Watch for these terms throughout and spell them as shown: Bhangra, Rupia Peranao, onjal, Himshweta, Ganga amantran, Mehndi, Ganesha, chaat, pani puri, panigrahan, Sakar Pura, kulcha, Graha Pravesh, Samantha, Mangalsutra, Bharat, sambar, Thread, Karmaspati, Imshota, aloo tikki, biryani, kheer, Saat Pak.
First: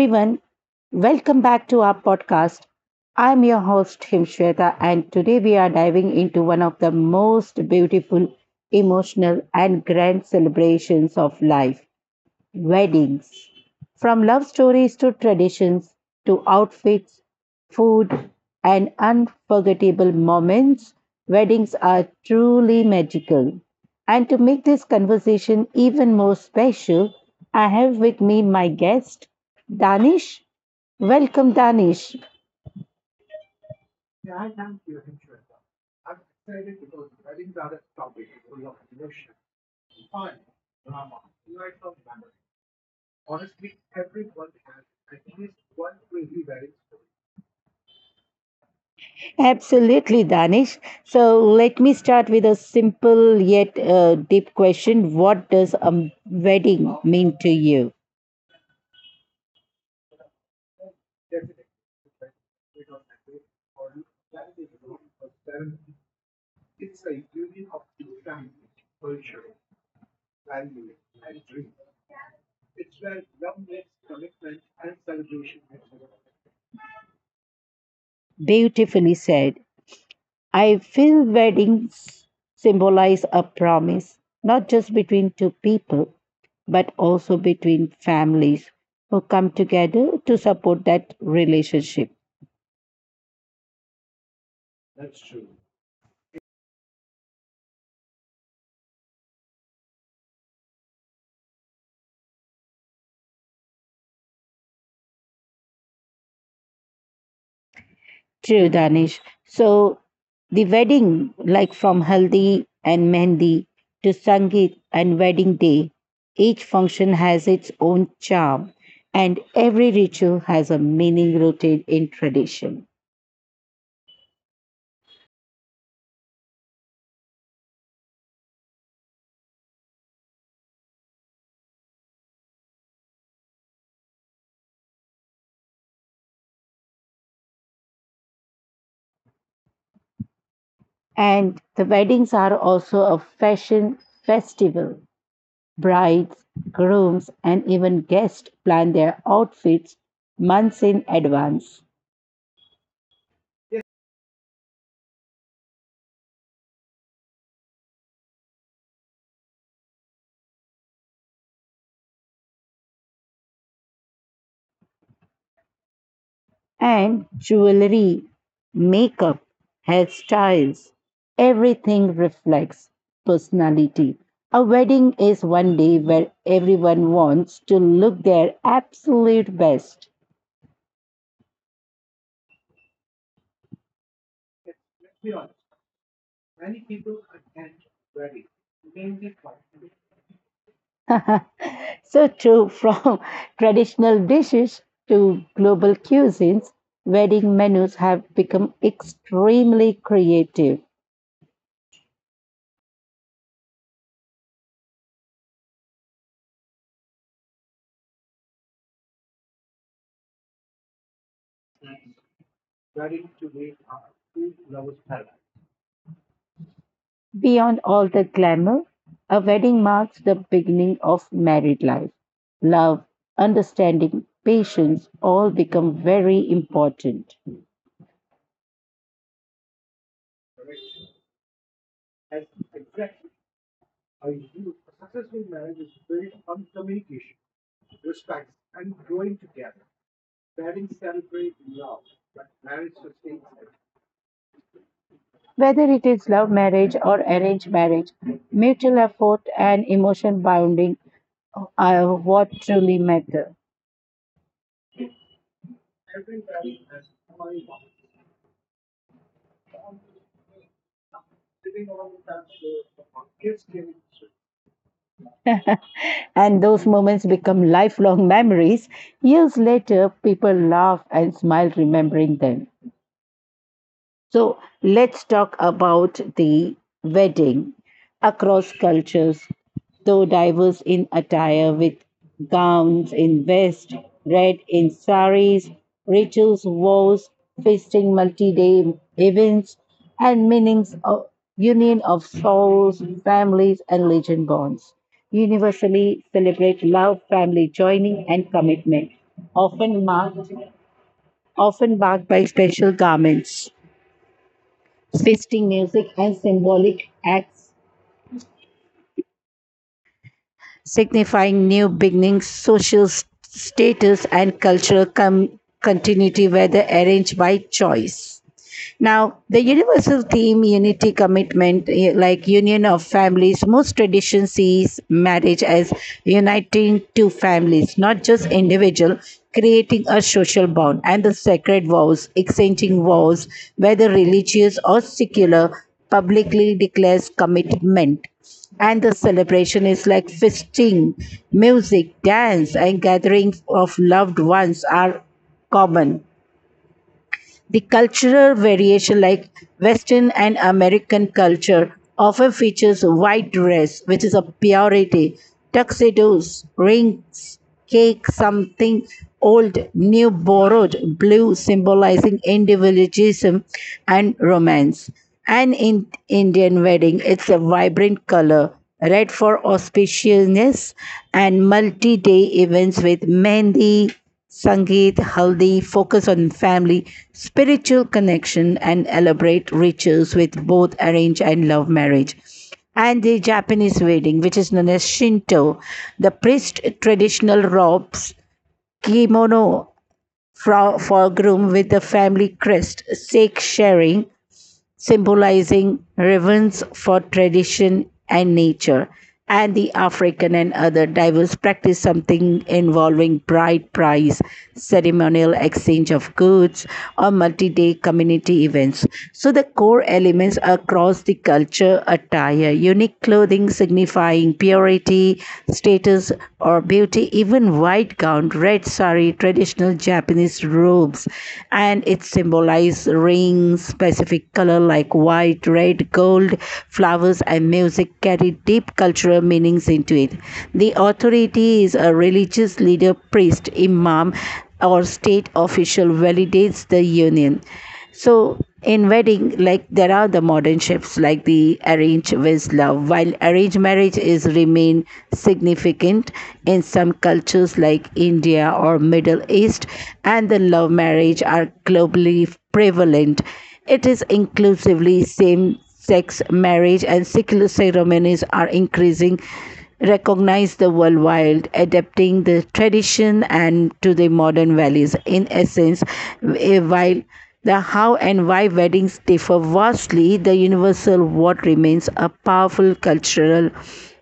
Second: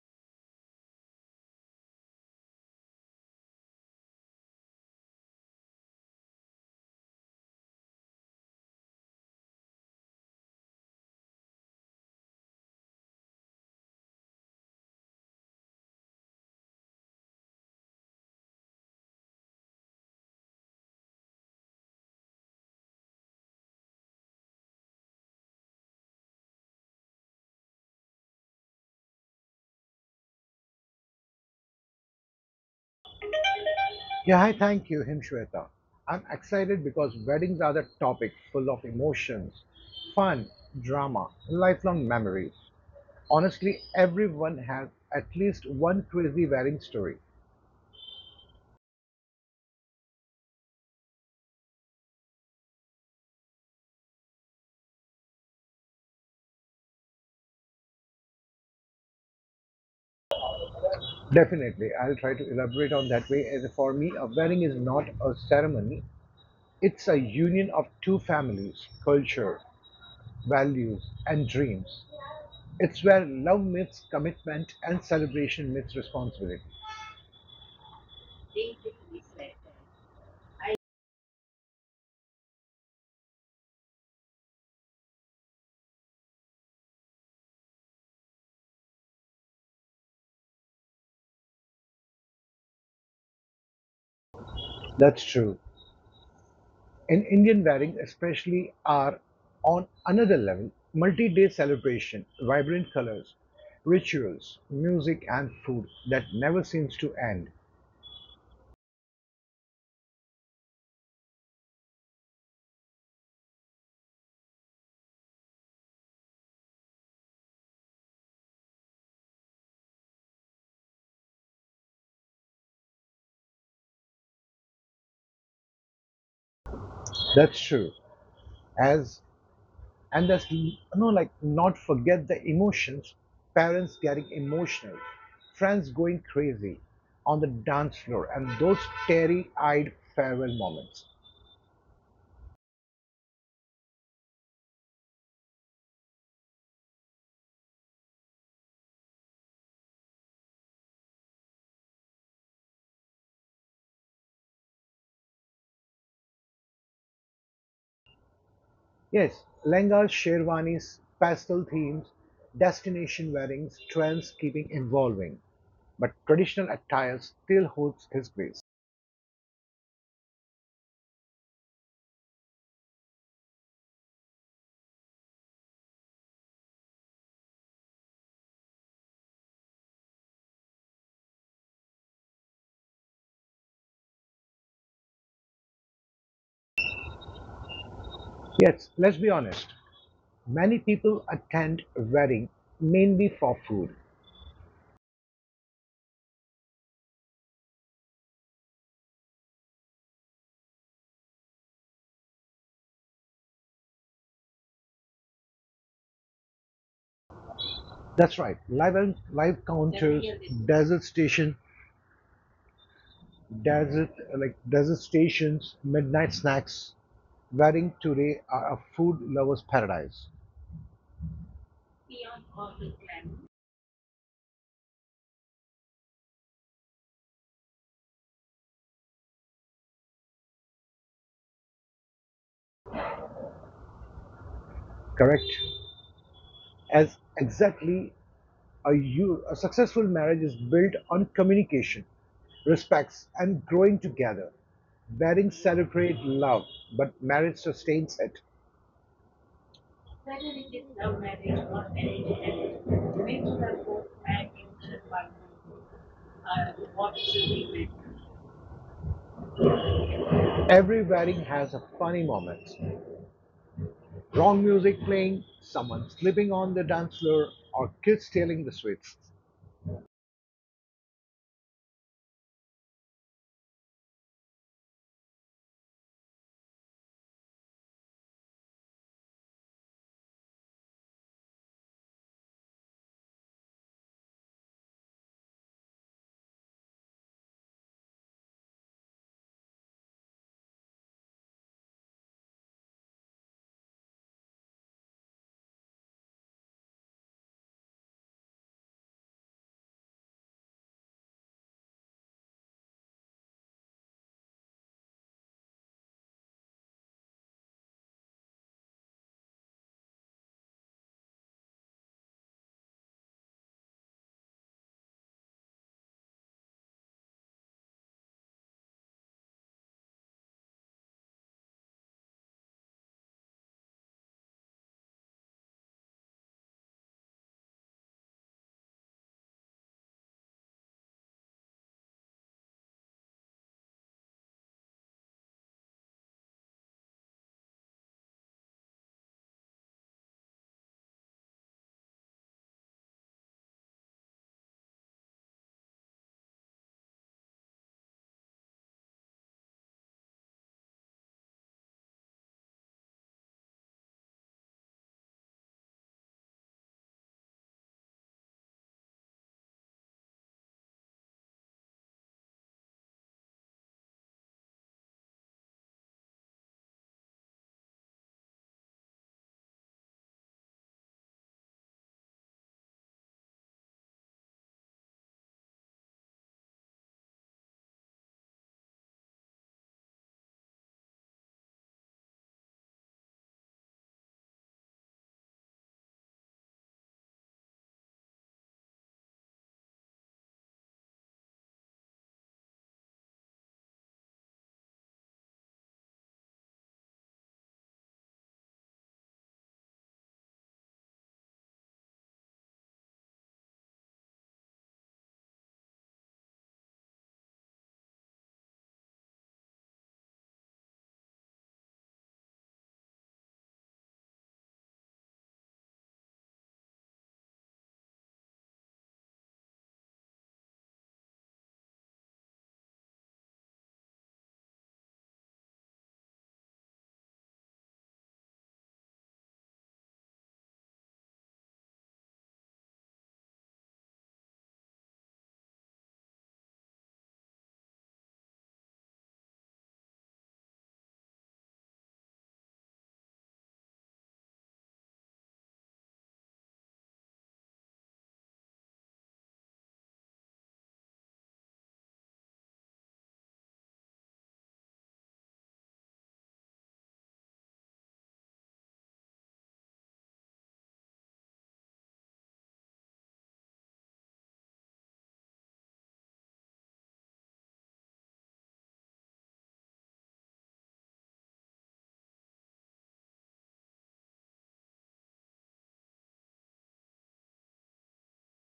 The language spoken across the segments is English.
everyone. Welcome back to our podcast. I'm your host, Himshweta, and today we are diving into one of the most beautiful, emotional, and grand celebrations of life: weddings. From love stories to traditions to outfits, food, and unforgettable moments, weddings are truly magical. And to make this conversation even more special, I have with me my guest, Danish. Welcome, Danish. Yeah, hi, thank you, Himshweta. I'm excited because weddings are the topic full of emotions, fun, drama, and lifelong memories. Honestly, everyone has at least one crazy wedding story. Absolutely, Danish. So let me start with a simple yet deep question. What does a wedding mean to you? Definitely, I'll try to elaborate on that way. As for me, a wedding is not a ceremony, it's a union of two families, culture, values, and dreams. It's where love meets commitment and celebration meets responsibility. Beautifully said. I feel weddings symbolize a promise, not just between two people, but also between families who come together to support that relationship. That's true. In Indian weddings especially are on another level, multi-day celebration, vibrant colors, rituals, music and food that never seems to end. True, Danish. So the wedding, like from Haldi and Mehndi to Sangeet and wedding day, each function has its own charm and every ritual has a meaning rooted in tradition. That's true. As and that's you know like not forget the emotions, parents getting emotional, friends going crazy on the dance floor and those teary-eyed farewell moments. And the weddings are also a fashion festival. Brides, grooms, and even guests plan their outfits months in advance. Yes, lehengas, sherwanis, pastel themes, destination weddings, trends keeping evolving. But traditional attire still holds its place. And jewelry, makeup, hairstyles, everything reflects personality. A wedding is one day where everyone wants to look their absolute best. Yes, let's be honest. Many people attend wedding mainly for food. So true, from traditional dishes to global cuisines, wedding menus have become extremely creative. That's right. Live counters, desert station, desert desert stations, midnight snacks. Wedding today are a food lover's paradise. Beyond all the glamour, a wedding marks the beginning of married life. Love, understanding, patience all become very important. Correct. As exactly A, you, a successful marriage is built on communication, respects, and growing together. Weddings celebrate love, but marriage sustains it. Whether Certainly, it is this love love marriage marriage or or arranged arranged marriage, marriage brings mutual the effort hope and and future emotion partner bonding are what what truly truly matter. matters. Every wedding has a funny moment. Wrong music playing, someone slipping on the dance floor, or kids stealing the sweets. And those moments become lifelong memories. Years later, people laugh and smile remembering them. So let's talk about the wedding across cultures, though diverse in attire with gowns in vest, red in saris, rituals, vows, feasting, multi-day events, and meanings of union of souls, families, and religion bonds. Universally celebrate love, family joining, and commitment, often marked, often marked by special garments. Festive music and symbolic acts signifying new beginnings, status, and continuity, whether arranged by choice. Now, the universal theme unity commitment, like union of families, most tradition sees marriage as uniting two families, not just individual, creating a social bond and the sacred vows, exchanging vows, whether religious or secular, publicly declares commitment and the celebration is like feasting, music, dance, and gathering of loved ones are common. The cultural variation, like Western and American culture, often features white dress, which is a purity, tuxedos, rings, cake, something old, new, borrowed, blue, symbolizing individualism and romance. And in Indian wedding, it's a vibrant color, red for auspiciousness, and multi-day events with mehndi, Sangeet, Haldi focus on family, spiritual connection, and elaborate rituals with both arranged and love marriage. And the Japanese wedding, which is known as Shinto, the priest traditional robes kimono for groom with the family crest, sake sharing, symbolizing reverence for tradition and nature, and the African and other diverse practice something involving bride price, ceremonial exchange of goods, or multi-day community events. So the core elements across the culture attire, unique clothing signifying purity, status, or beauty, even white gown, red sari, traditional Japanese robes, and it symbolizes rings, specific color like white, red, gold, flowers, and music carry deep cultural meanings into it. The authority is a religious leader, priest, imam, or state official validates the union. So in wedding, like there are the modern shifts like the arrange with love. While arranged marriage is remain significant in some cultures like India or Middle East, and the love marriage are globally prevalent. It is inclusively same sex marriage and secular ceremonies are increasing recognize the world wild, adapting the tradition and to the modern values. In essence, while the how and why weddings differ vastly, the universal what remains a powerful cultural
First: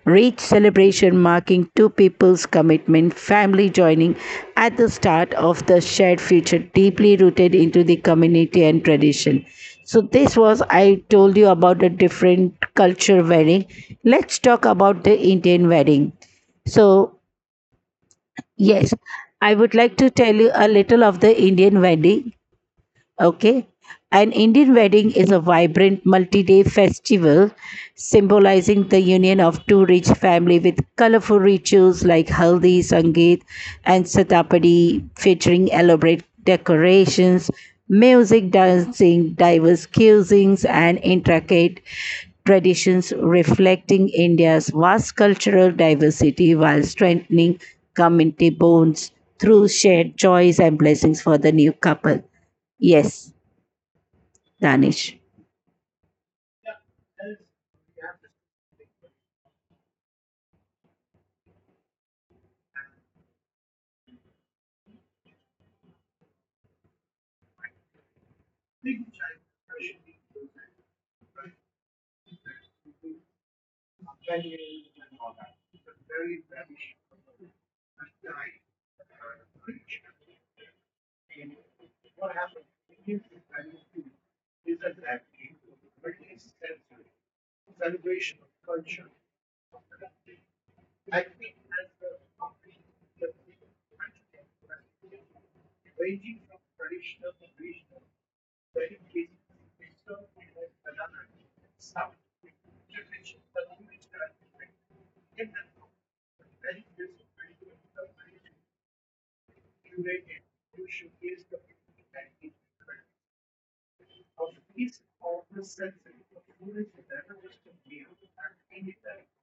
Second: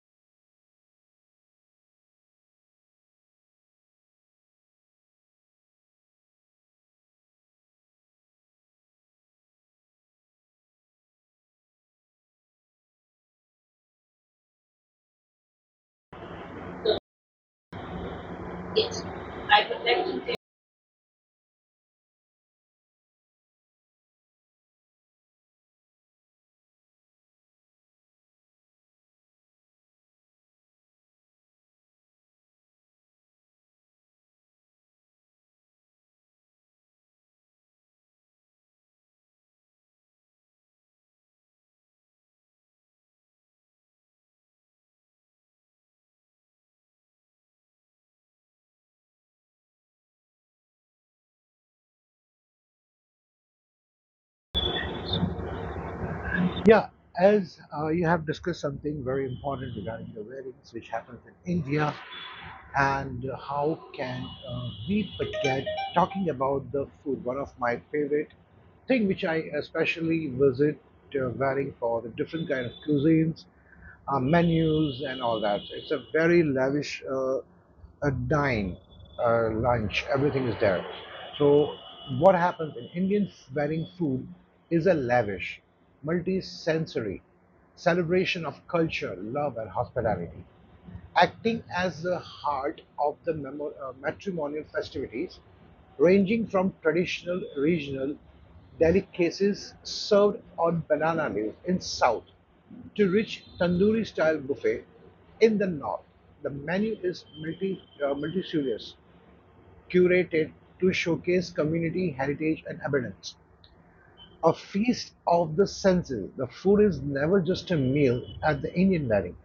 rich celebration marking two people's commitment, family joining at the start of the shared future, deeply rooted into the community and tradition. So this was I told you about the different culture wedding. Let's talk about the Indian wedding. So, yes, Yes, I I would would like to like to. tell you a little of the Indian wedding. Okay. An Indian wedding is a vibrant multi day festival symbolizing the union of two rich families with colorful rituals like Haldi, Sangeet, and Satapadi, featuring elaborate decorations, music, dancing, diverse cuisines, and intricate traditions reflecting India's vast cultural diversity while strengthening community bonds through shared joys and blessings for the new couple. Yes, Danish. Yeah, as you have discussed something very important regarding the weddings, which happens in India, and how can we forget talking about the food? One of my favorite thing, which I especially visit varying for the different kind of cuisines, menus and all that. So it's a very lavish a dine, lunch, everything is there. So what happens in Indian wedding food is a lavish, multi-sensory celebration of culture, love and hospitality acting as the heart of the matrimonial festivities, ranging from traditional regional delicacies served on banana leaves in south to rich tandoori style buffet in the north. The menu is multi curated to showcase community heritage and abundance, a feast of the senses. The food is never just a meal at the Indian wedding.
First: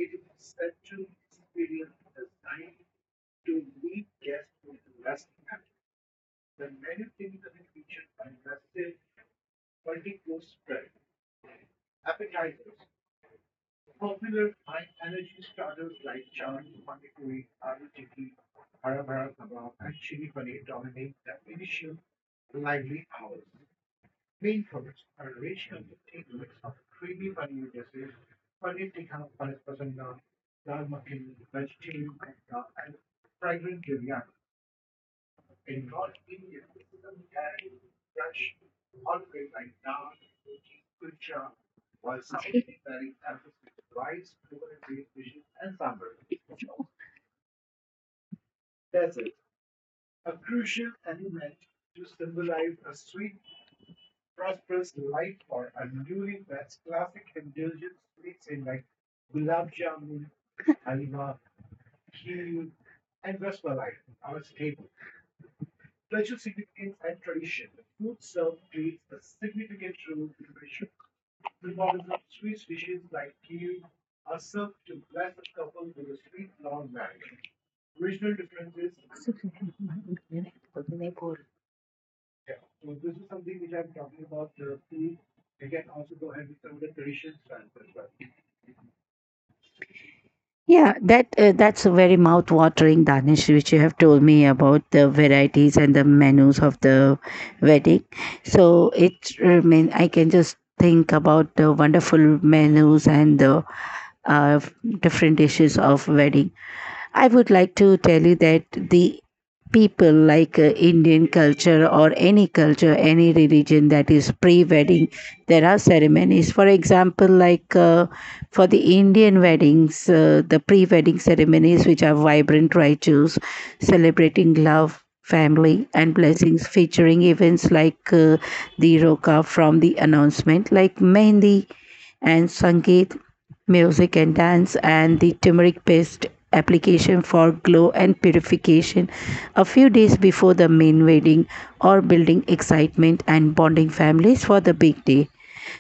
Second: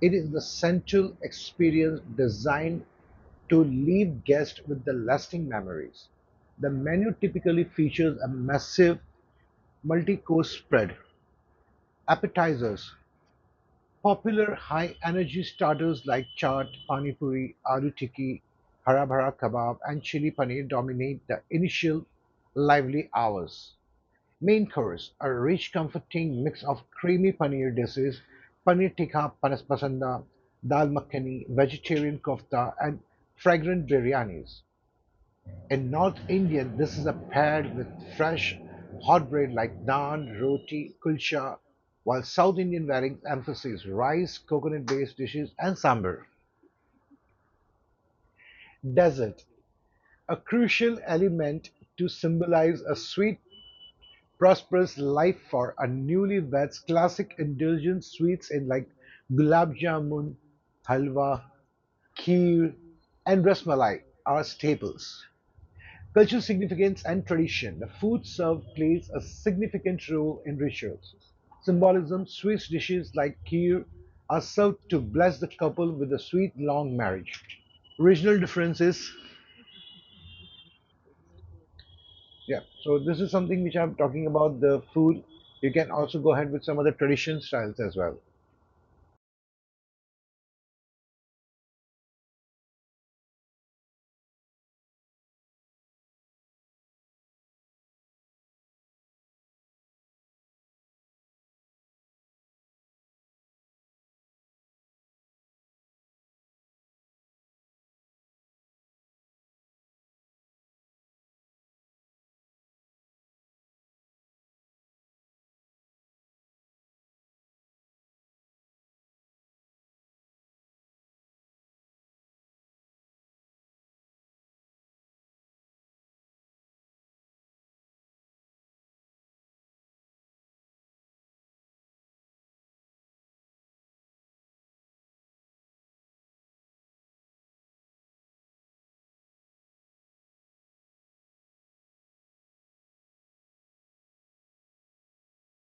It is the sensual experience designed to leave guests with the lasting memories. The menu typically features a massive multi-course spread, appetizers, popular high-energy starters like chaat, pani puri, aloo tikki, hara bhara kebab, and chili paneer dominate the initial lively hours. Main course: a rich comforting mix of creamy paneer dishes, paneer tikka panas pasanda, dal makhani, vegetarian kofta and fragrant biryanis. In North India, this is paired with fresh hot bread like naan, roti, kulcha, while South Indian varieties emphasize rice, coconut-based dishes and sambar. Dessert, a crucial element to symbolize a sweet prosperous life for a newlywed's classic indulgent sweets in like gulab jamun, halwa, kheer, and rasmalai are staples. Cultural significance and tradition. The food served plays a significant role in rituals. Symbolism, Swiss dishes like kheer are served to bless the couple with a sweet long marriage. Regional differences. Yeah, so this is something which I'm talking about the food. You can also go ahead with some other tradition styles as well. Yeah, that's a very mouth-watering Danish, which you have told me about the varieties and the menus of the wedding. So it remain. I can just think about the wonderful menus and the uh, different dishes of wedding. I would like to tell you that the people like Indian culture or any culture, any religion that is pre wedding, there are ceremonies. For example, like for the Indian weddings, the pre wedding ceremonies, which are vibrant rituals celebrating love. Family and blessings featuring events like the roka from the announcement, like Mehndi and Sangeet, music and dance, and the turmeric paste application for glow and purification a few days before the main wedding or building excitement and bonding families for the big day.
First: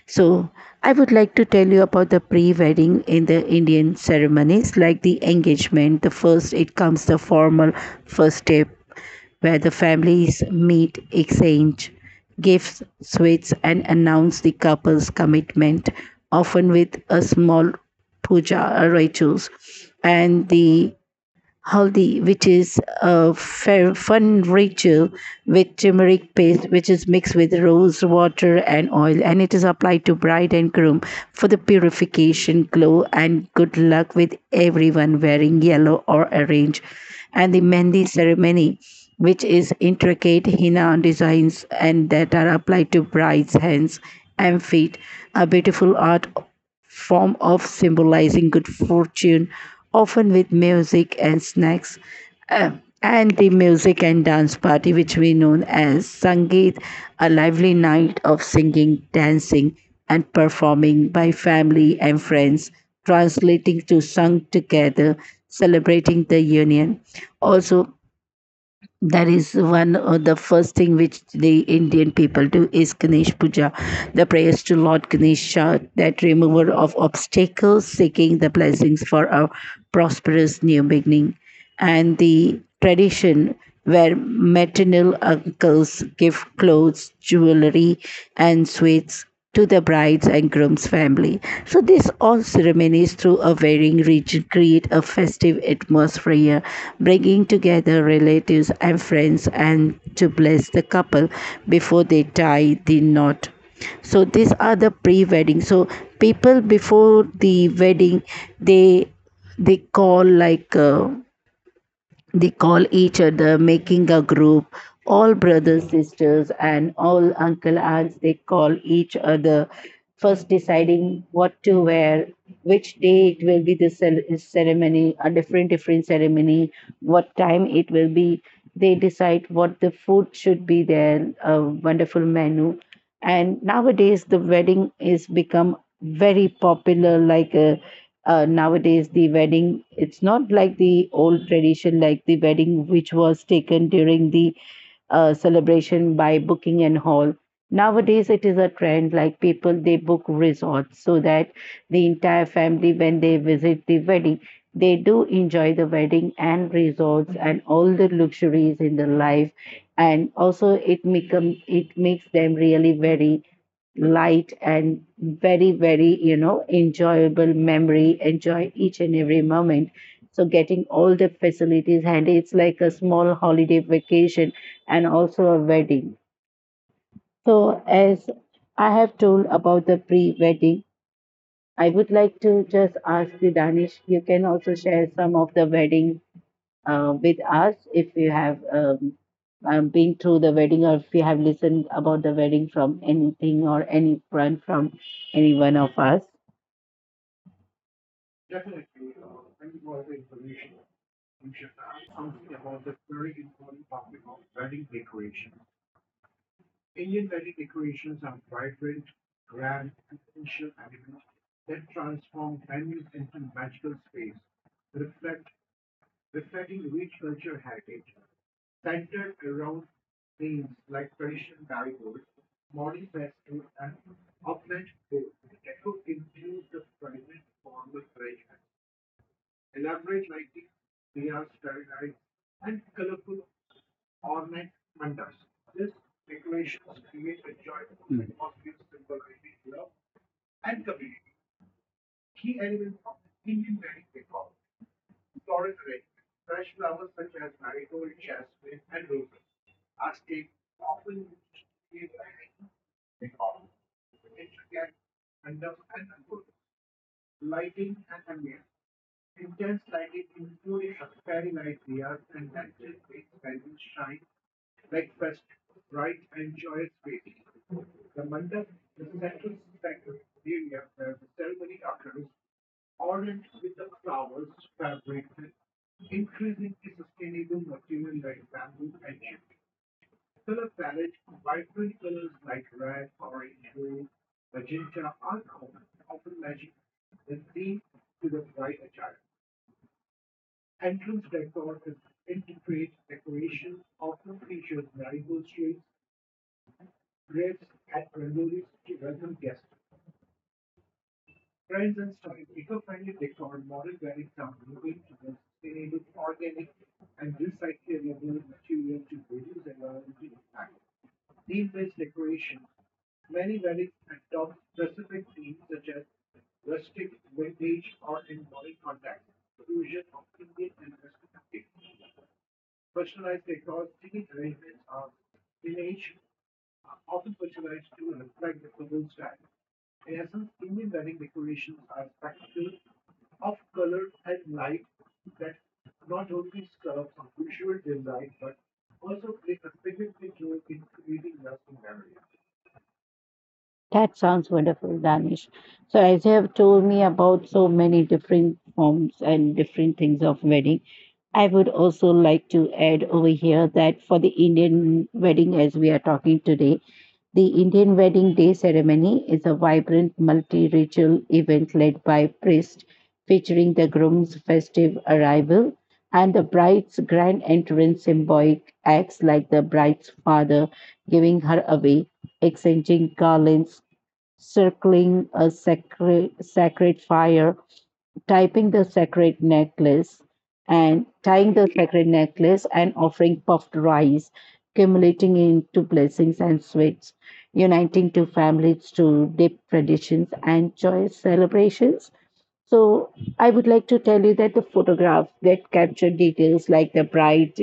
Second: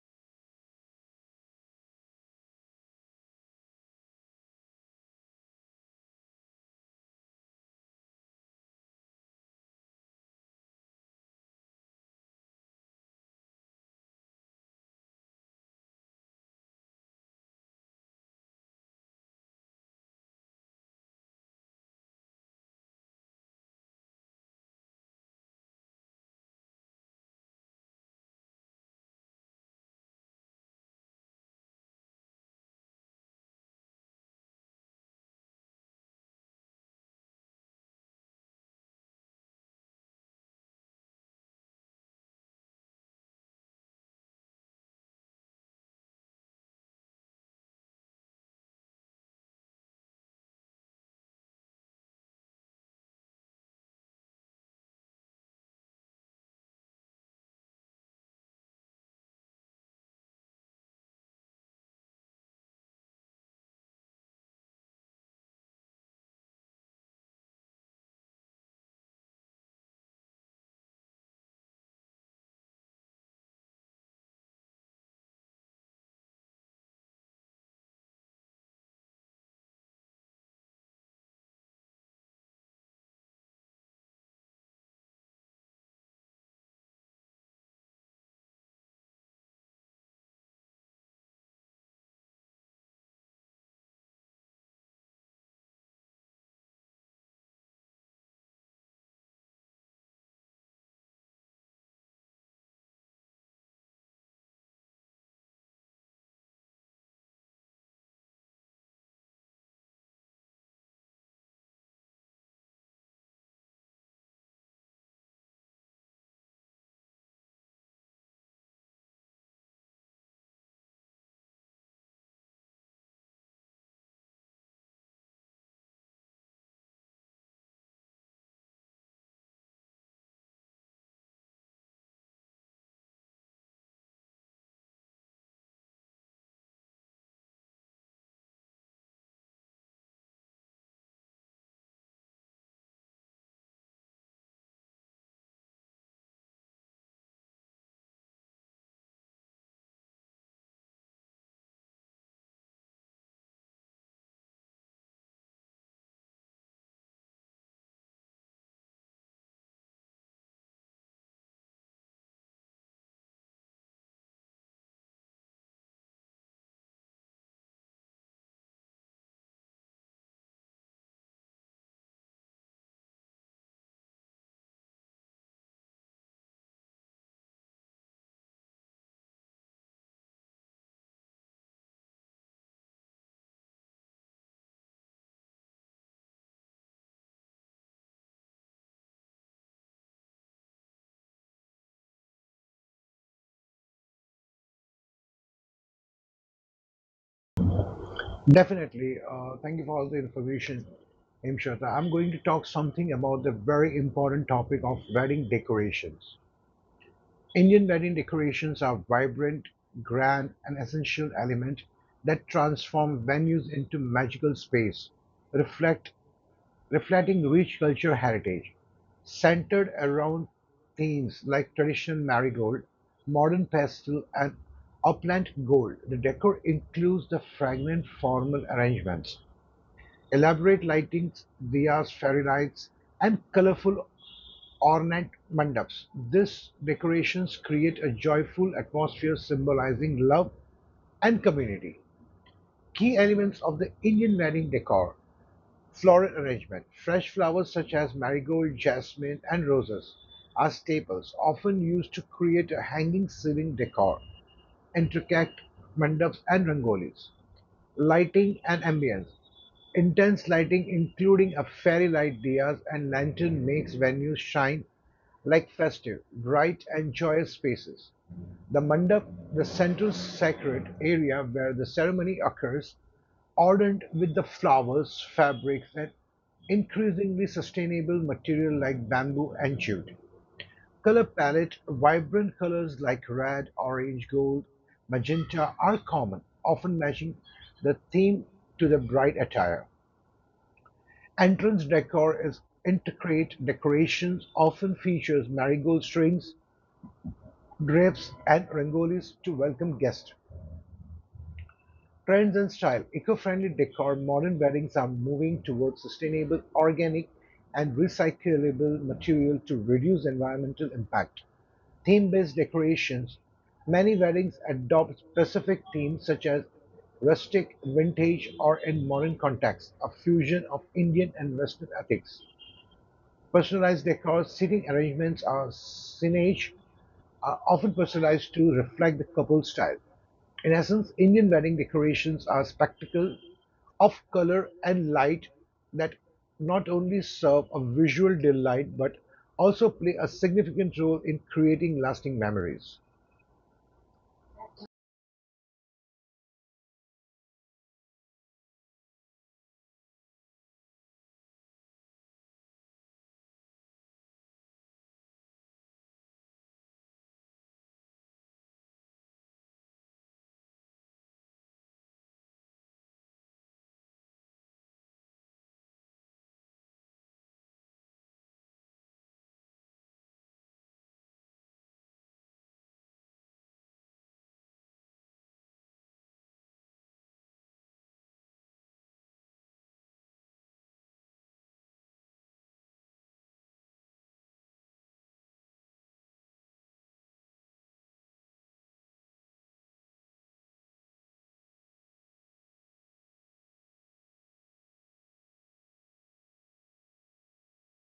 So, I would like to tell you about the pre wedding in the Indian ceremonies, like the engagement. The first, it comes the formal first step where the families meet, exchange gifts, sweets, and announce the couple's commitment, often with a small puja or rituals. And the haldi, which is a fair, fun ritual with turmeric paste, which is mixed with rose water and oil, and it is applied to bride and groom for the purification, glow, and good luck with everyone wearing yellow or orange. And the mehndi ceremony, which is intricate henna designs and that are applied to bride's hands and feet, a beautiful art form of symbolizing good fortune, often with music and snacks, uh, and the music and dance party, which we know as Sangeet, a lively night of singing, dancing, and performing by family and friends, translating to sung together, celebrating the union. Also, that is one of the first thing which the Indian people do is Ganesh puja, the prayers to Lord Ganesha, that remover of obstacles, seeking the blessings for a prosperous new beginning and the tradition where maternal uncles give clothes jewelry and sweets to the bride's and groom's family. So this all ceremonies through a varying region create a festive atmosphere, bringing together relatives and friends and to bless the couple before they tie the knot. So these are the pre-wedding. So people before the wedding, they they call they call each other making a group, all brothers sisters and all uncle aunts they call each other, first deciding what to wear, which day it will be the ceremony, a different different ceremony, what time it will be, they decide what the food should be there, a wonderful menu. And nowadays the wedding is become very popular like a nowadays the wedding it's not like the old tradition, like the wedding which was taken during the celebration by booking and hall. Nowadays it is a trend like people they book resorts so that the entire family when they visit the wedding they do enjoy the wedding and resorts and all the luxuries in the life, and also it become it makes them really very light and very, very, enjoyable memory, enjoy each and every moment. So getting all the facilities handy, it's like a small holiday vacation and also a wedding. So as I have told about the pre-wedding, I would like to just ask you, Danish, you can also share some of the wedding with us if you have been through the wedding or if you have listened about the wedding from anything or any friend from any one of us. Definitely. Thank you for all the information, Imshota. I'm going to talk something about the very important topic of wedding decorations. Indian wedding decorations are vibrant, grand, and essential element that transform venues into magical space, reflect, reflecting rich cultural heritage. Centered around themes like traditional marigold, modern pastel, and upland gold, the decor includes the fragrant formal arrangements, elaborate lightings, diyas, fairy lights, and colorful ornate mandaps. These decorations create a joyful atmosphere symbolizing love and community. Key elements of the Indian wedding decor: floral arrangement. Fresh flowers such as marigold, jasmine, and roses are staples, often used to create a hanging ceiling decor, intricate mandaps, and rangolis. Lighting and ambience. Intense lighting, including a fairy light dias and lantern, makes venues shine like festive, bright, and joyous spaces. The mandap, the central sacred area where the ceremony occurs, adorned with the flowers, fabrics, and increasingly sustainable material like bamboo and jute. Color palette: vibrant colors like red, orange, gold, magenta are common, often matching the theme to the bride attire. Entrance decor is intricate decorations, often features marigold strings, drapes, and rangolis to welcome guests. Trends and style. Eco-friendly decor, modern weddings are moving towards sustainable, organic, and recyclable material to reduce environmental impact. Theme-based decorations. Many weddings adopt specific themes such as rustic, vintage, or in modern contexts, a fusion of Indian and Western ethics. Personalized decor, seating arrangements, or signage are often personalized to reflect the couple's style. In essence, Indian wedding decorations are a spectacle of color and light that not only serve a visual delight but also play a significant role in creating lasting memories. That sounds wonderful, Danish. So, as you have told me about so many different forms and different things of wedding, I would also like to add over here that for the Indian wedding, as we are talking today, the Indian wedding day ceremony is a vibrant multi ritual event led by priests, featuring the groom's festive arrival and the bride's grand entrance, symbolic acts like the bride's father giving her away, exchanging garlands, circling a sacred fire, typing the sacred necklace and tying the sacred necklace and offering puffed rice, accumulating into blessings and sweets, uniting two families to deep traditions and joyous celebrations. So I would like to tell you that the photograph that captured details like the bride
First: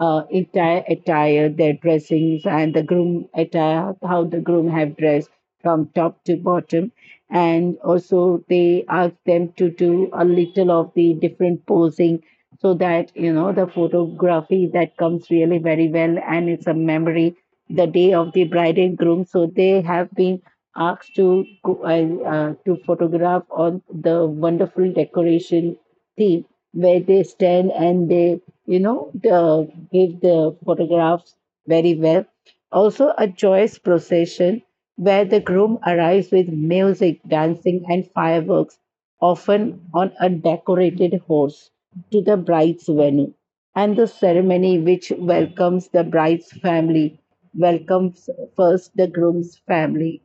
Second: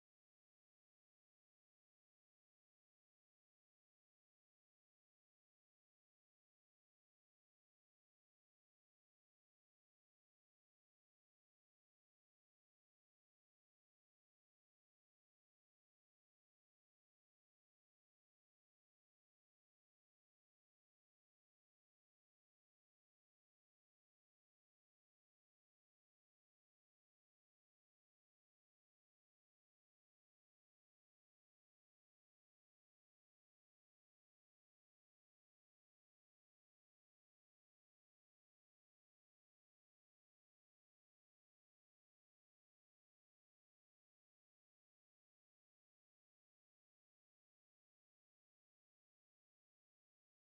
entire attire, their dressings, and the groom attire, how the groom have dressed from top to bottom, and also they asked them to do a little of the different posing so that you know the photography that comes really very well and it's a memory the day of the bride and groom, so they have been asked to to photograph all the wonderful decoration theme where they stand and they, you know, the give the photographs very well. Also, a joyous procession where the groom arrives with music, dancing, and fireworks, often on a decorated horse, to the bride's venue. And the ceremony which welcomes the bride's family welcomes first the groom's family,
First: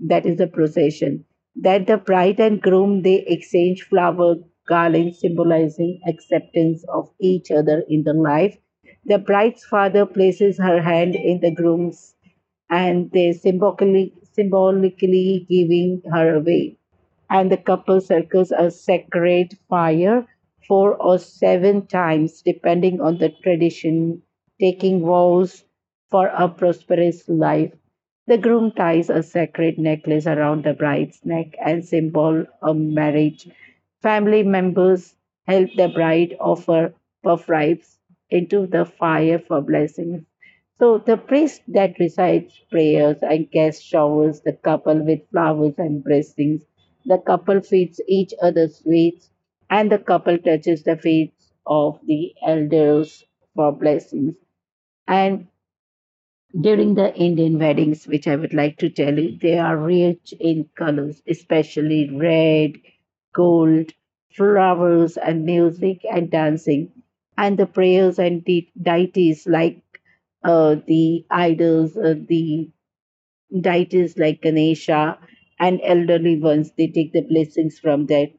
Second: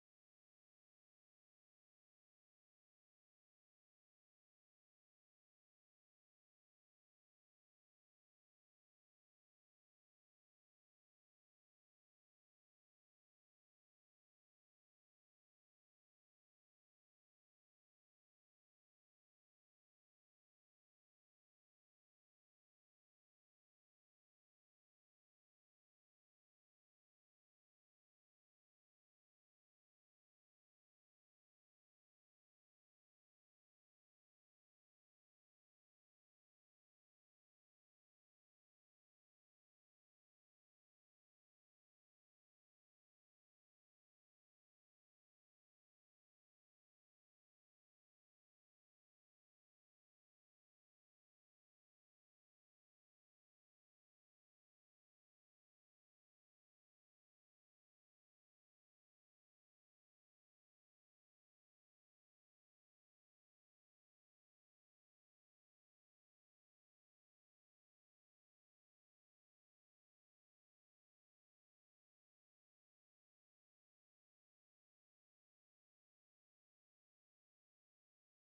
that is the procession, that the bride and groom they exchange flower garlands symbolizing acceptance of each other in the life. The bride's father places her hand in the groom's, and they symbolically giving her away, and the couple circles a sacred fire four or seven times depending on the tradition, taking vows for a prosperous life. The groom ties a sacred necklace around the bride's neck and symbol of marriage. Family members help the bride offer puff ribs into the fire for blessings. So the priest that recites prayers and guest showers the couple with flowers and blessings. The couple feeds each other sweets, and the couple touches the feet of the elders for blessings. And during the Indian weddings, which I would like to tell you, they are rich in colors, especially red, gold, flowers, and music and dancing. And the prayers and the deities like the idols, the deities like Ganesha and elderly ones, they take the blessings from that.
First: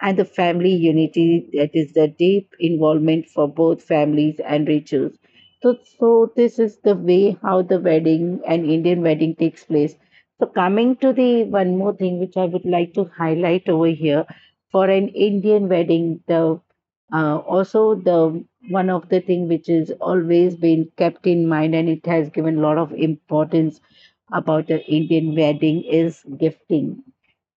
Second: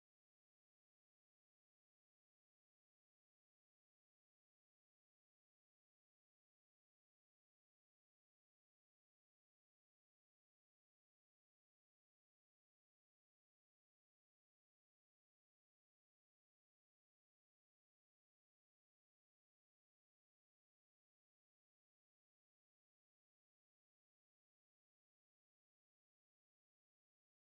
And the family unity, that is the deep involvement for both families and rituals. So this is the way how the wedding and Indian wedding takes place. So coming to the one more thing which I would like to highlight over here for an Indian wedding, the also the one of the thing which is always been kept in mind and it has given a lot of importance about an Indian wedding is gifting.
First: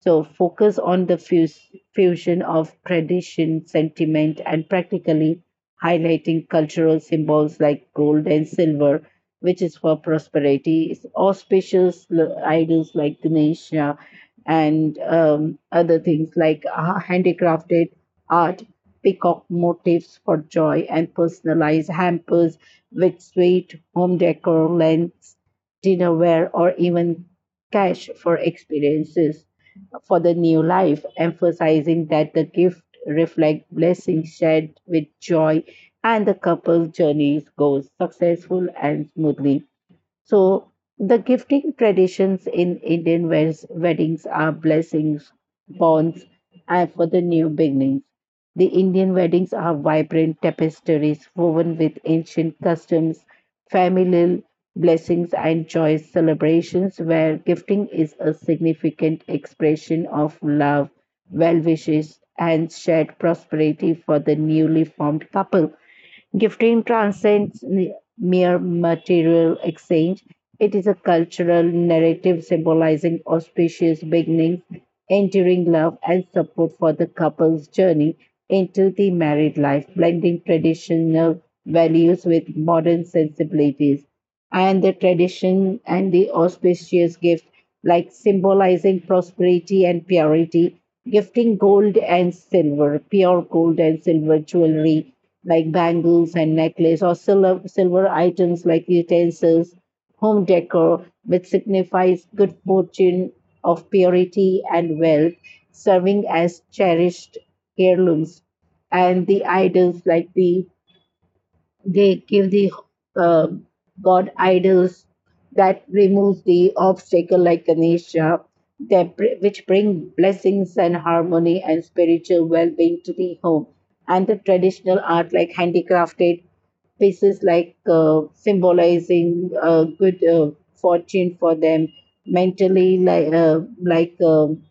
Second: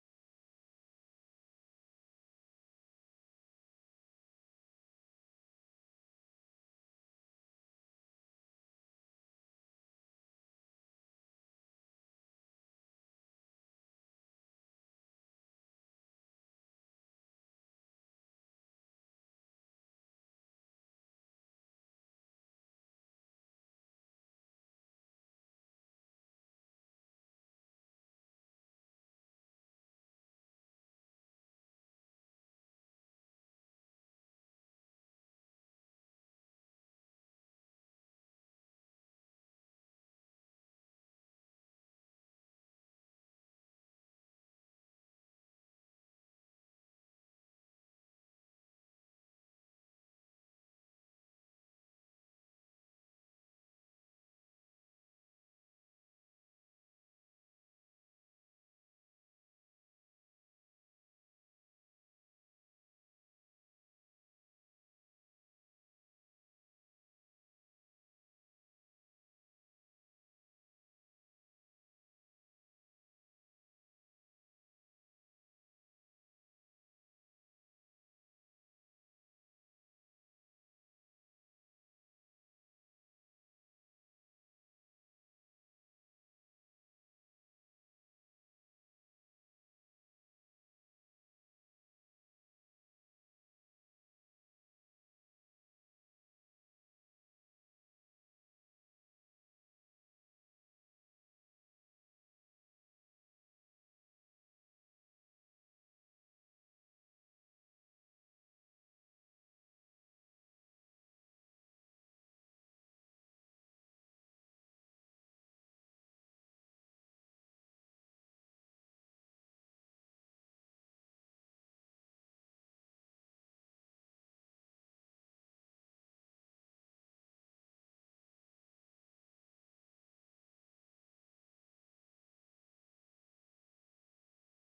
So focus on the fusion of tradition, sentiment, and practically highlighting cultural symbols like gold and silver, which is for prosperity. It's auspicious l- idols like Ganesha and other things like handicrafted art, peacock motifs for joy, and personalized hampers with sweet home decor, lamps, dinnerware, or even cash for experiences for the new life, emphasizing that the gift reflects blessings shared with joy and the couple's journey goes successful and smoothly. So, the gifting traditions in Indian wed- weddings are blessings, bonds, and for the new beginnings. The Indian weddings are vibrant tapestries woven with ancient customs, familial blessings, and joyous celebrations, where gifting is a significant expression of love, well wishes, and shared prosperity for the newly formed couple. Gifting transcends mere material exchange. It is a cultural narrative symbolizing auspicious beginnings, enduring love, and support for the couple's journey into the married life, blending traditional values with modern sensibilities. And the tradition and the auspicious gift like symbolizing prosperity and purity, gifting gold and silver, pure gold and silver jewelry, like bangles and necklace, or silver items like utensils, home decor, which signifies good fortune of purity and wealth, serving as cherished heirlooms. And the idols like the they give the uh, god idols that remove the obstacle like Ganesha, that br- which bring blessings and harmony and spiritual well-being to the home. And the traditional art like handicrafted pieces like symbolizing good fortune for them mentally like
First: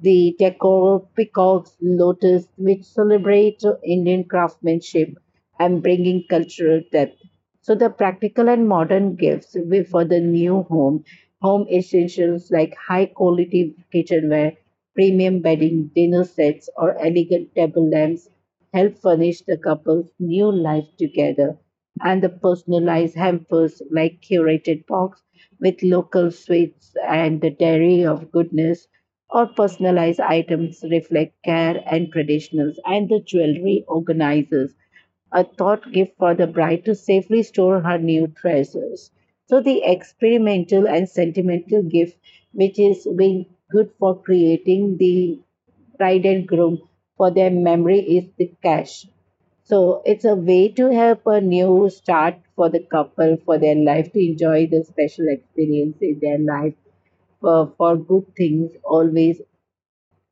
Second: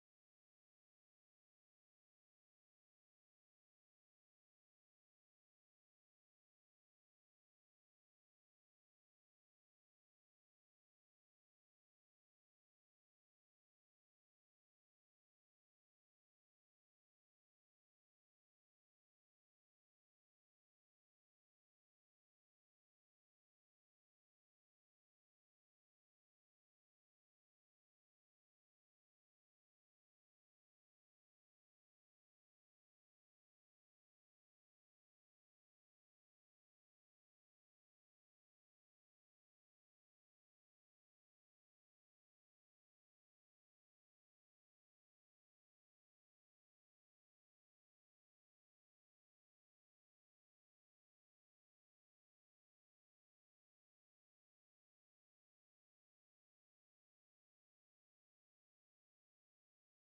the decor, peacocks, lotus, which celebrate Indian craftsmanship and bringing cultural depth. So the practical and modern gifts will for the new home, home essentials like high quality kitchenware, premium bedding, dinner sets, or elegant table lamps help furnish the couple's new life together. And the personalized hampers like curated box with local sweets and the dairy of goodness or personalized items reflect care and traditionals, and the jewelry organizers a thought gift for the bride to safely store her new treasures. So the experimental and sentimental gift, which is being good for creating the bride and groom for their memory, is the cash. So it's a way to help a new start for the couple for their life to enjoy the special experience in their life. For good things always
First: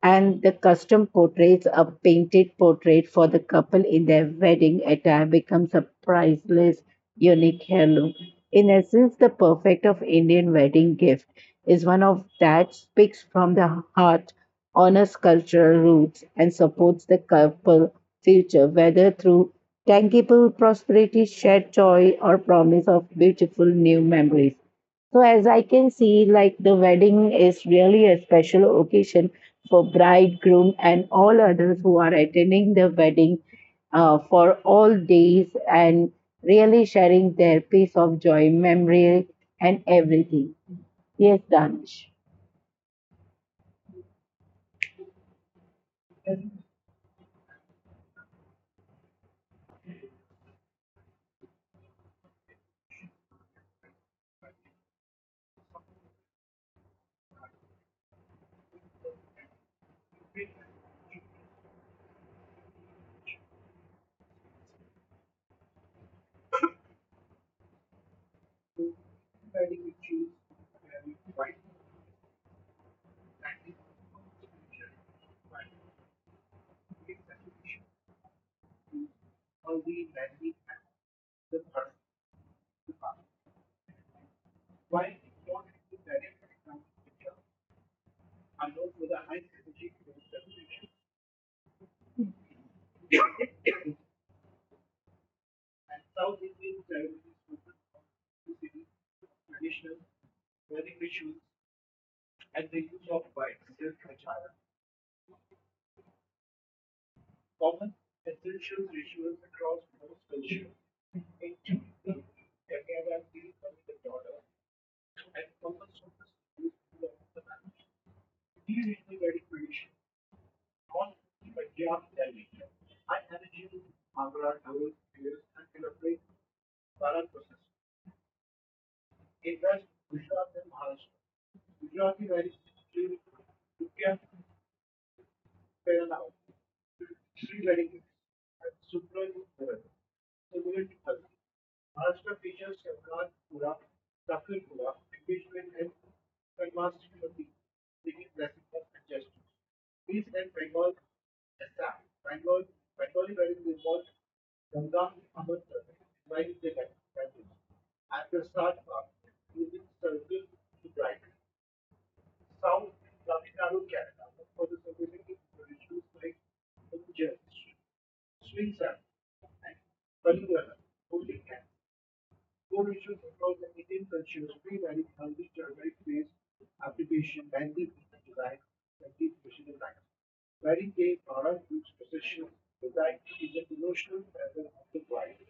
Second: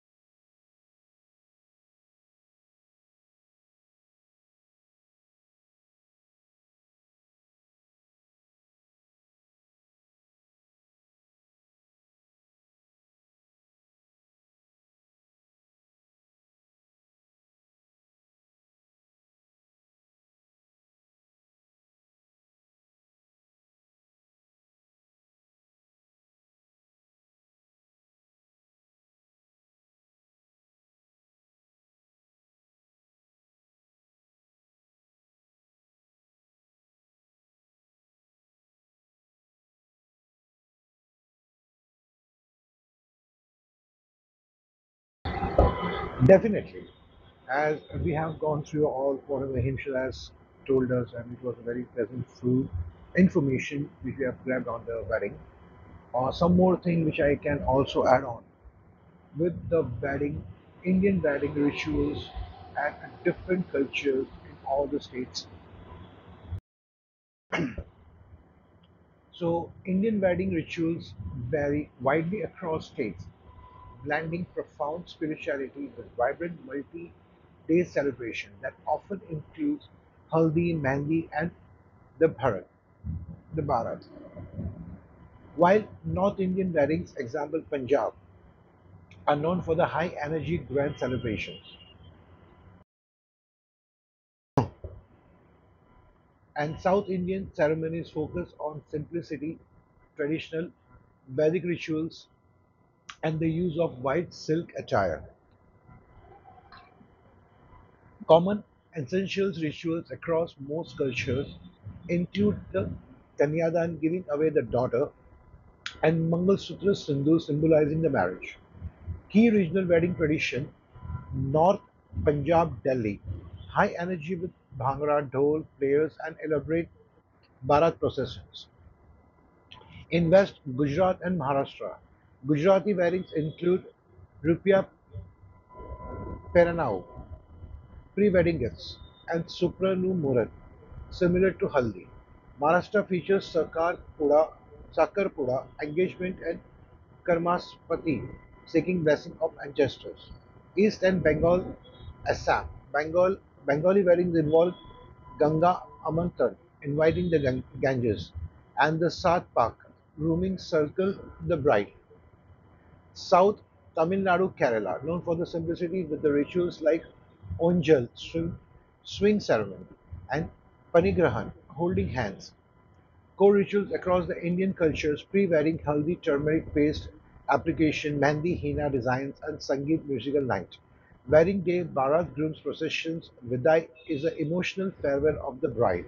and the custom portraits, a painted portrait for the couple in their wedding attire becomes a priceless, unique heirloom. In essence, the perfect of Indian wedding gift is one of that speaks from the heart, honors cultural roots, and supports the couple future, whether through tangible prosperity, shared joy, or promise of beautiful new memories. So as I can see, like the wedding is really a special occasion for bridegroom and all others who are attending the wedding for all days and really sharing their piece of joy, memory, and everything. Yes, Danish. Definitely. As we have gone through all whatever Himshal has told us, and it was a very pleasant through information which we have grabbed on the wedding. Some more thing which I can also add on with the wedding, Indian wedding rituals and different cultures in all the states. So, Indian wedding rituals vary widely across states, blending profound spirituality with vibrant multi day celebration that often includes Haldi, Mehndi, and the Bharat. The Bharat. While North Indian weddings, example Punjab, are known for the high energy grand celebrations, and South Indian ceremonies focus on simplicity, traditional Vedic rituals, and the use of white silk attire. Common essentials rituals across most cultures include the Kanyadan giving away the daughter and Mangalsutra Sindhu symbolizing the marriage. Key regional wedding tradition: North Punjab, Delhi. High energy with Bhangra, Dhol, players, and elaborate Bharat processions. In West Gujarat and Maharashtra, Gujarati weddings include Rupia Peranao, pre-wedding gifts, and Supranu Murat, similar to Haldi. Maharashtra features Sakar Pura, engagement and Karmaspati, seeking blessing of ancestors. East and Bengal, Assam. Bengal, Bengali weddings involve Ganga amantran, inviting the Ganges, and the Saat Pak, grooming circle the bride. South Tamil Nadu, Kerala, known for the simplicity with the rituals like onjal, swim, swing ceremony, and panigrahan, holding hands. Core rituals across the Indian cultures: pre-wedding, haldi, turmeric paste application, mehndi, hina designs, and sangeet musical night. Wedding day, barat, groom's processions, vidai is an emotional farewell of the bride.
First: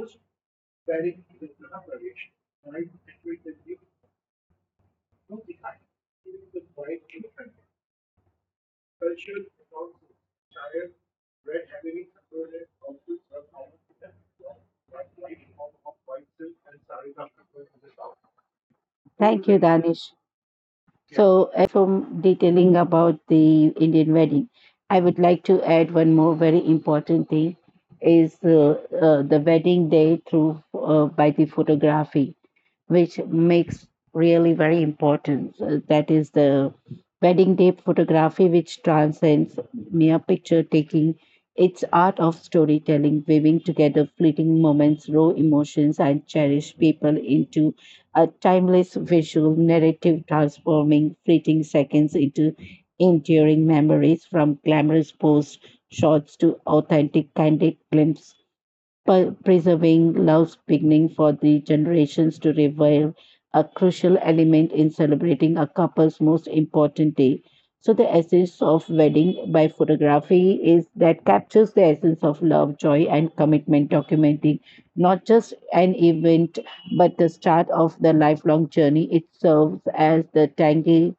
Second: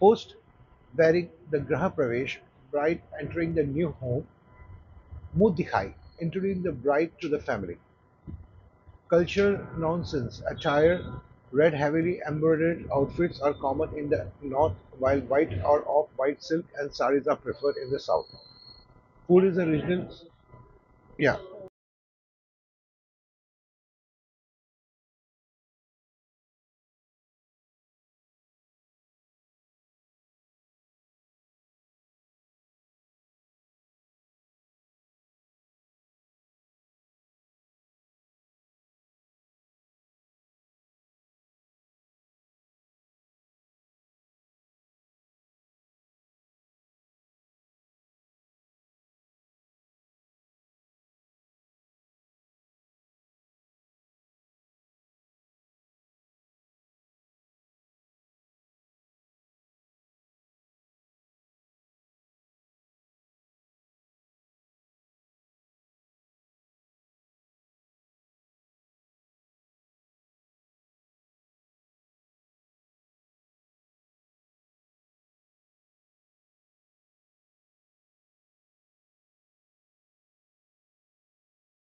Post wedding the Graha Pravesh, bride entering the new home, Mordechai, introducing the bride to the family. Cultural nonsense attire, red heavily embroidered outfits are common in the north, while white or off-white silk and saris are preferred in the south. Food Thank is you, a regional. Danish. Yeah, So, as from detailing about the Indian wedding, I would like to add one more very important thing is the wedding day through by the photography, which makes really very important. That is the wedding day photography, which transcends mere picture taking. It's art of storytelling, weaving together fleeting moments, raw emotions, and cherished people into a timeless visual narrative transforming fleeting seconds into enduring memories from glamorous post shots to authentic candid glimpses preserving love's beginning for the generations to revive a crucial element in celebrating a couple's most important day. So, the essence of wedding by photography is that captures the essence of love, joy, and commitment, documenting not just an event but the start of the lifelong journey. It serves as the tangible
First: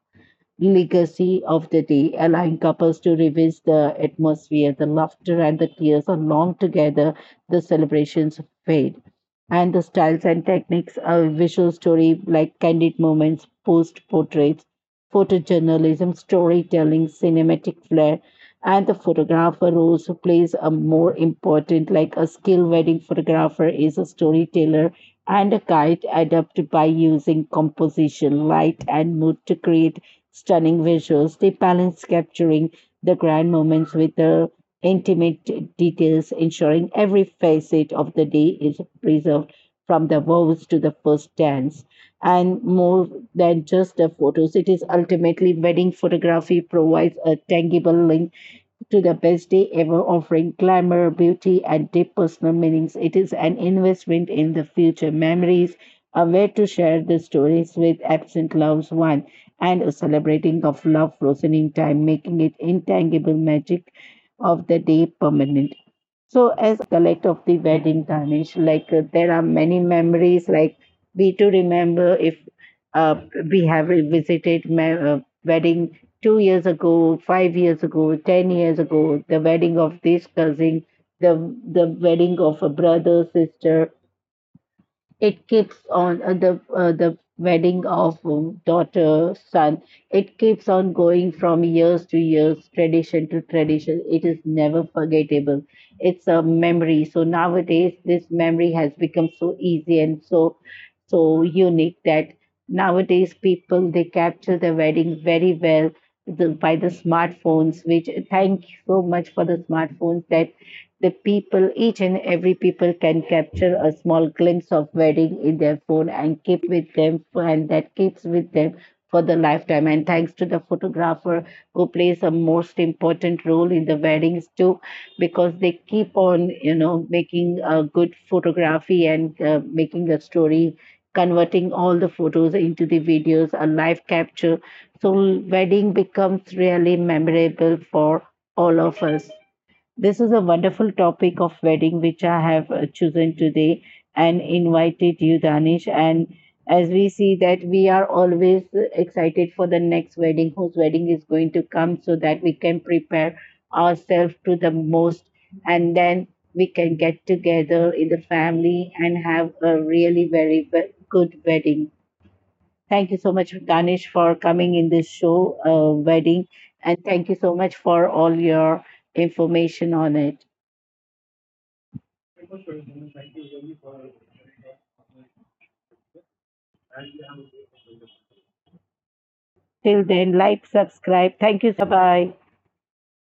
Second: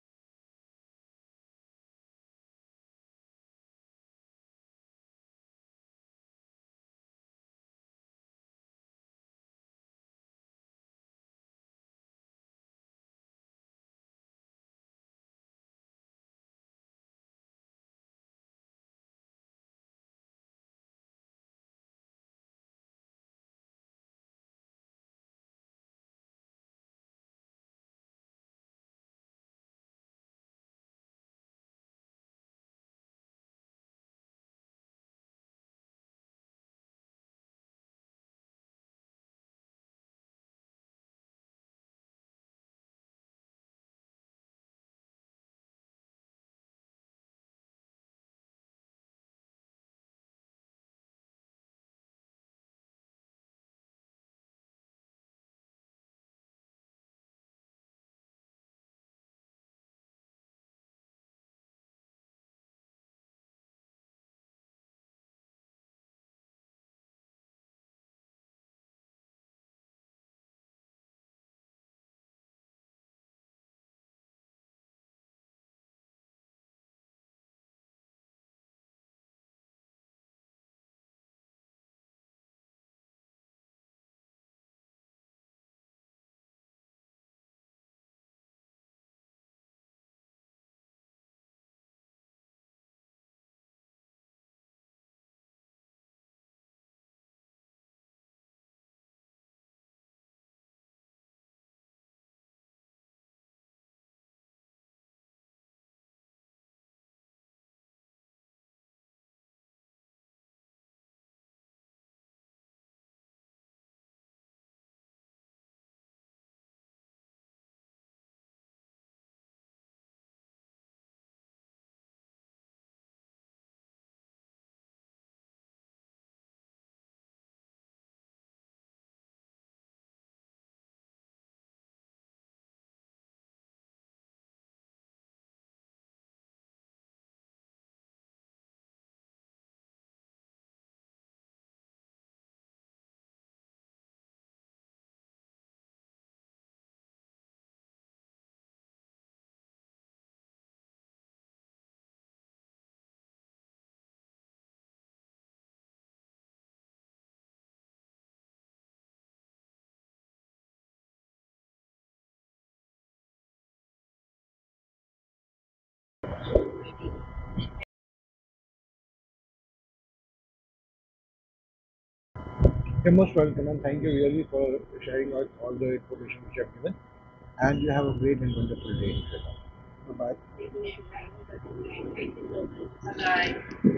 legacy of the day, allowing couples to revisit the atmosphere, the laughter, and the tears along together. The celebrations fade and the styles and techniques of visual story like candid moments, post portraits, photojournalism, storytelling, cinematic flair, and the photographer also plays a more important like a skilled wedding photographer is a storyteller and a guide adapted by using composition, light, and mood to create stunning visuals. They balance capturing the grand moments with the intimate details, ensuring every facet of the day is preserved from the vows to the first dance. And more than just the photos, it is ultimately wedding photography provides a tangible link to the best day ever, offering glamour, beauty, and deep personal meanings. It is an investment in the future memories, a way to share the stories with absent loved one, and a celebrating of love frozen in time, making it intangible magic of the day permanent. So, as collect of the wedding tarnish, like there are many memories, like we to remember if uh, we have revisited ma- wedding 2 years ago, 5 years ago, 10 years ago, the wedding of this cousin, the the wedding of a brother, sister, it keeps on the wedding of daughter son, it keeps on going from years to years, tradition to tradition, it is never forgettable, it's a memory. So nowadays this memory has become so easy and so unique that nowadays people they capture the wedding very well, the, by the smartphones which thank you so much for the smartphones that the people, each and every people can capture a small glimpse of wedding in their phone and keep with them and that keeps with them for the lifetime. And thanks to the photographer who plays a most important role in the weddings too, because they keep on, you know, making a good photography and making a story, converting all the photos into the videos, a live capture. So wedding becomes really memorable for all of us. This is a wonderful topic of wedding which I have chosen today and invited you, Danish. And as we see that we are always excited for the next wedding, whose wedding is going to come, so that we can prepare ourselves to the most, and then we can get together in the family and have a really very ve- good wedding. Thank you so much, Danish, for coming in this show, wedding, and thank you so much for all your information on it. you're most welcome, and thank you really for sharing out all the information which you have given. And you have a great and wonderful day. Bye Till then, like, subscribe. Thank you. Bye bye. bye.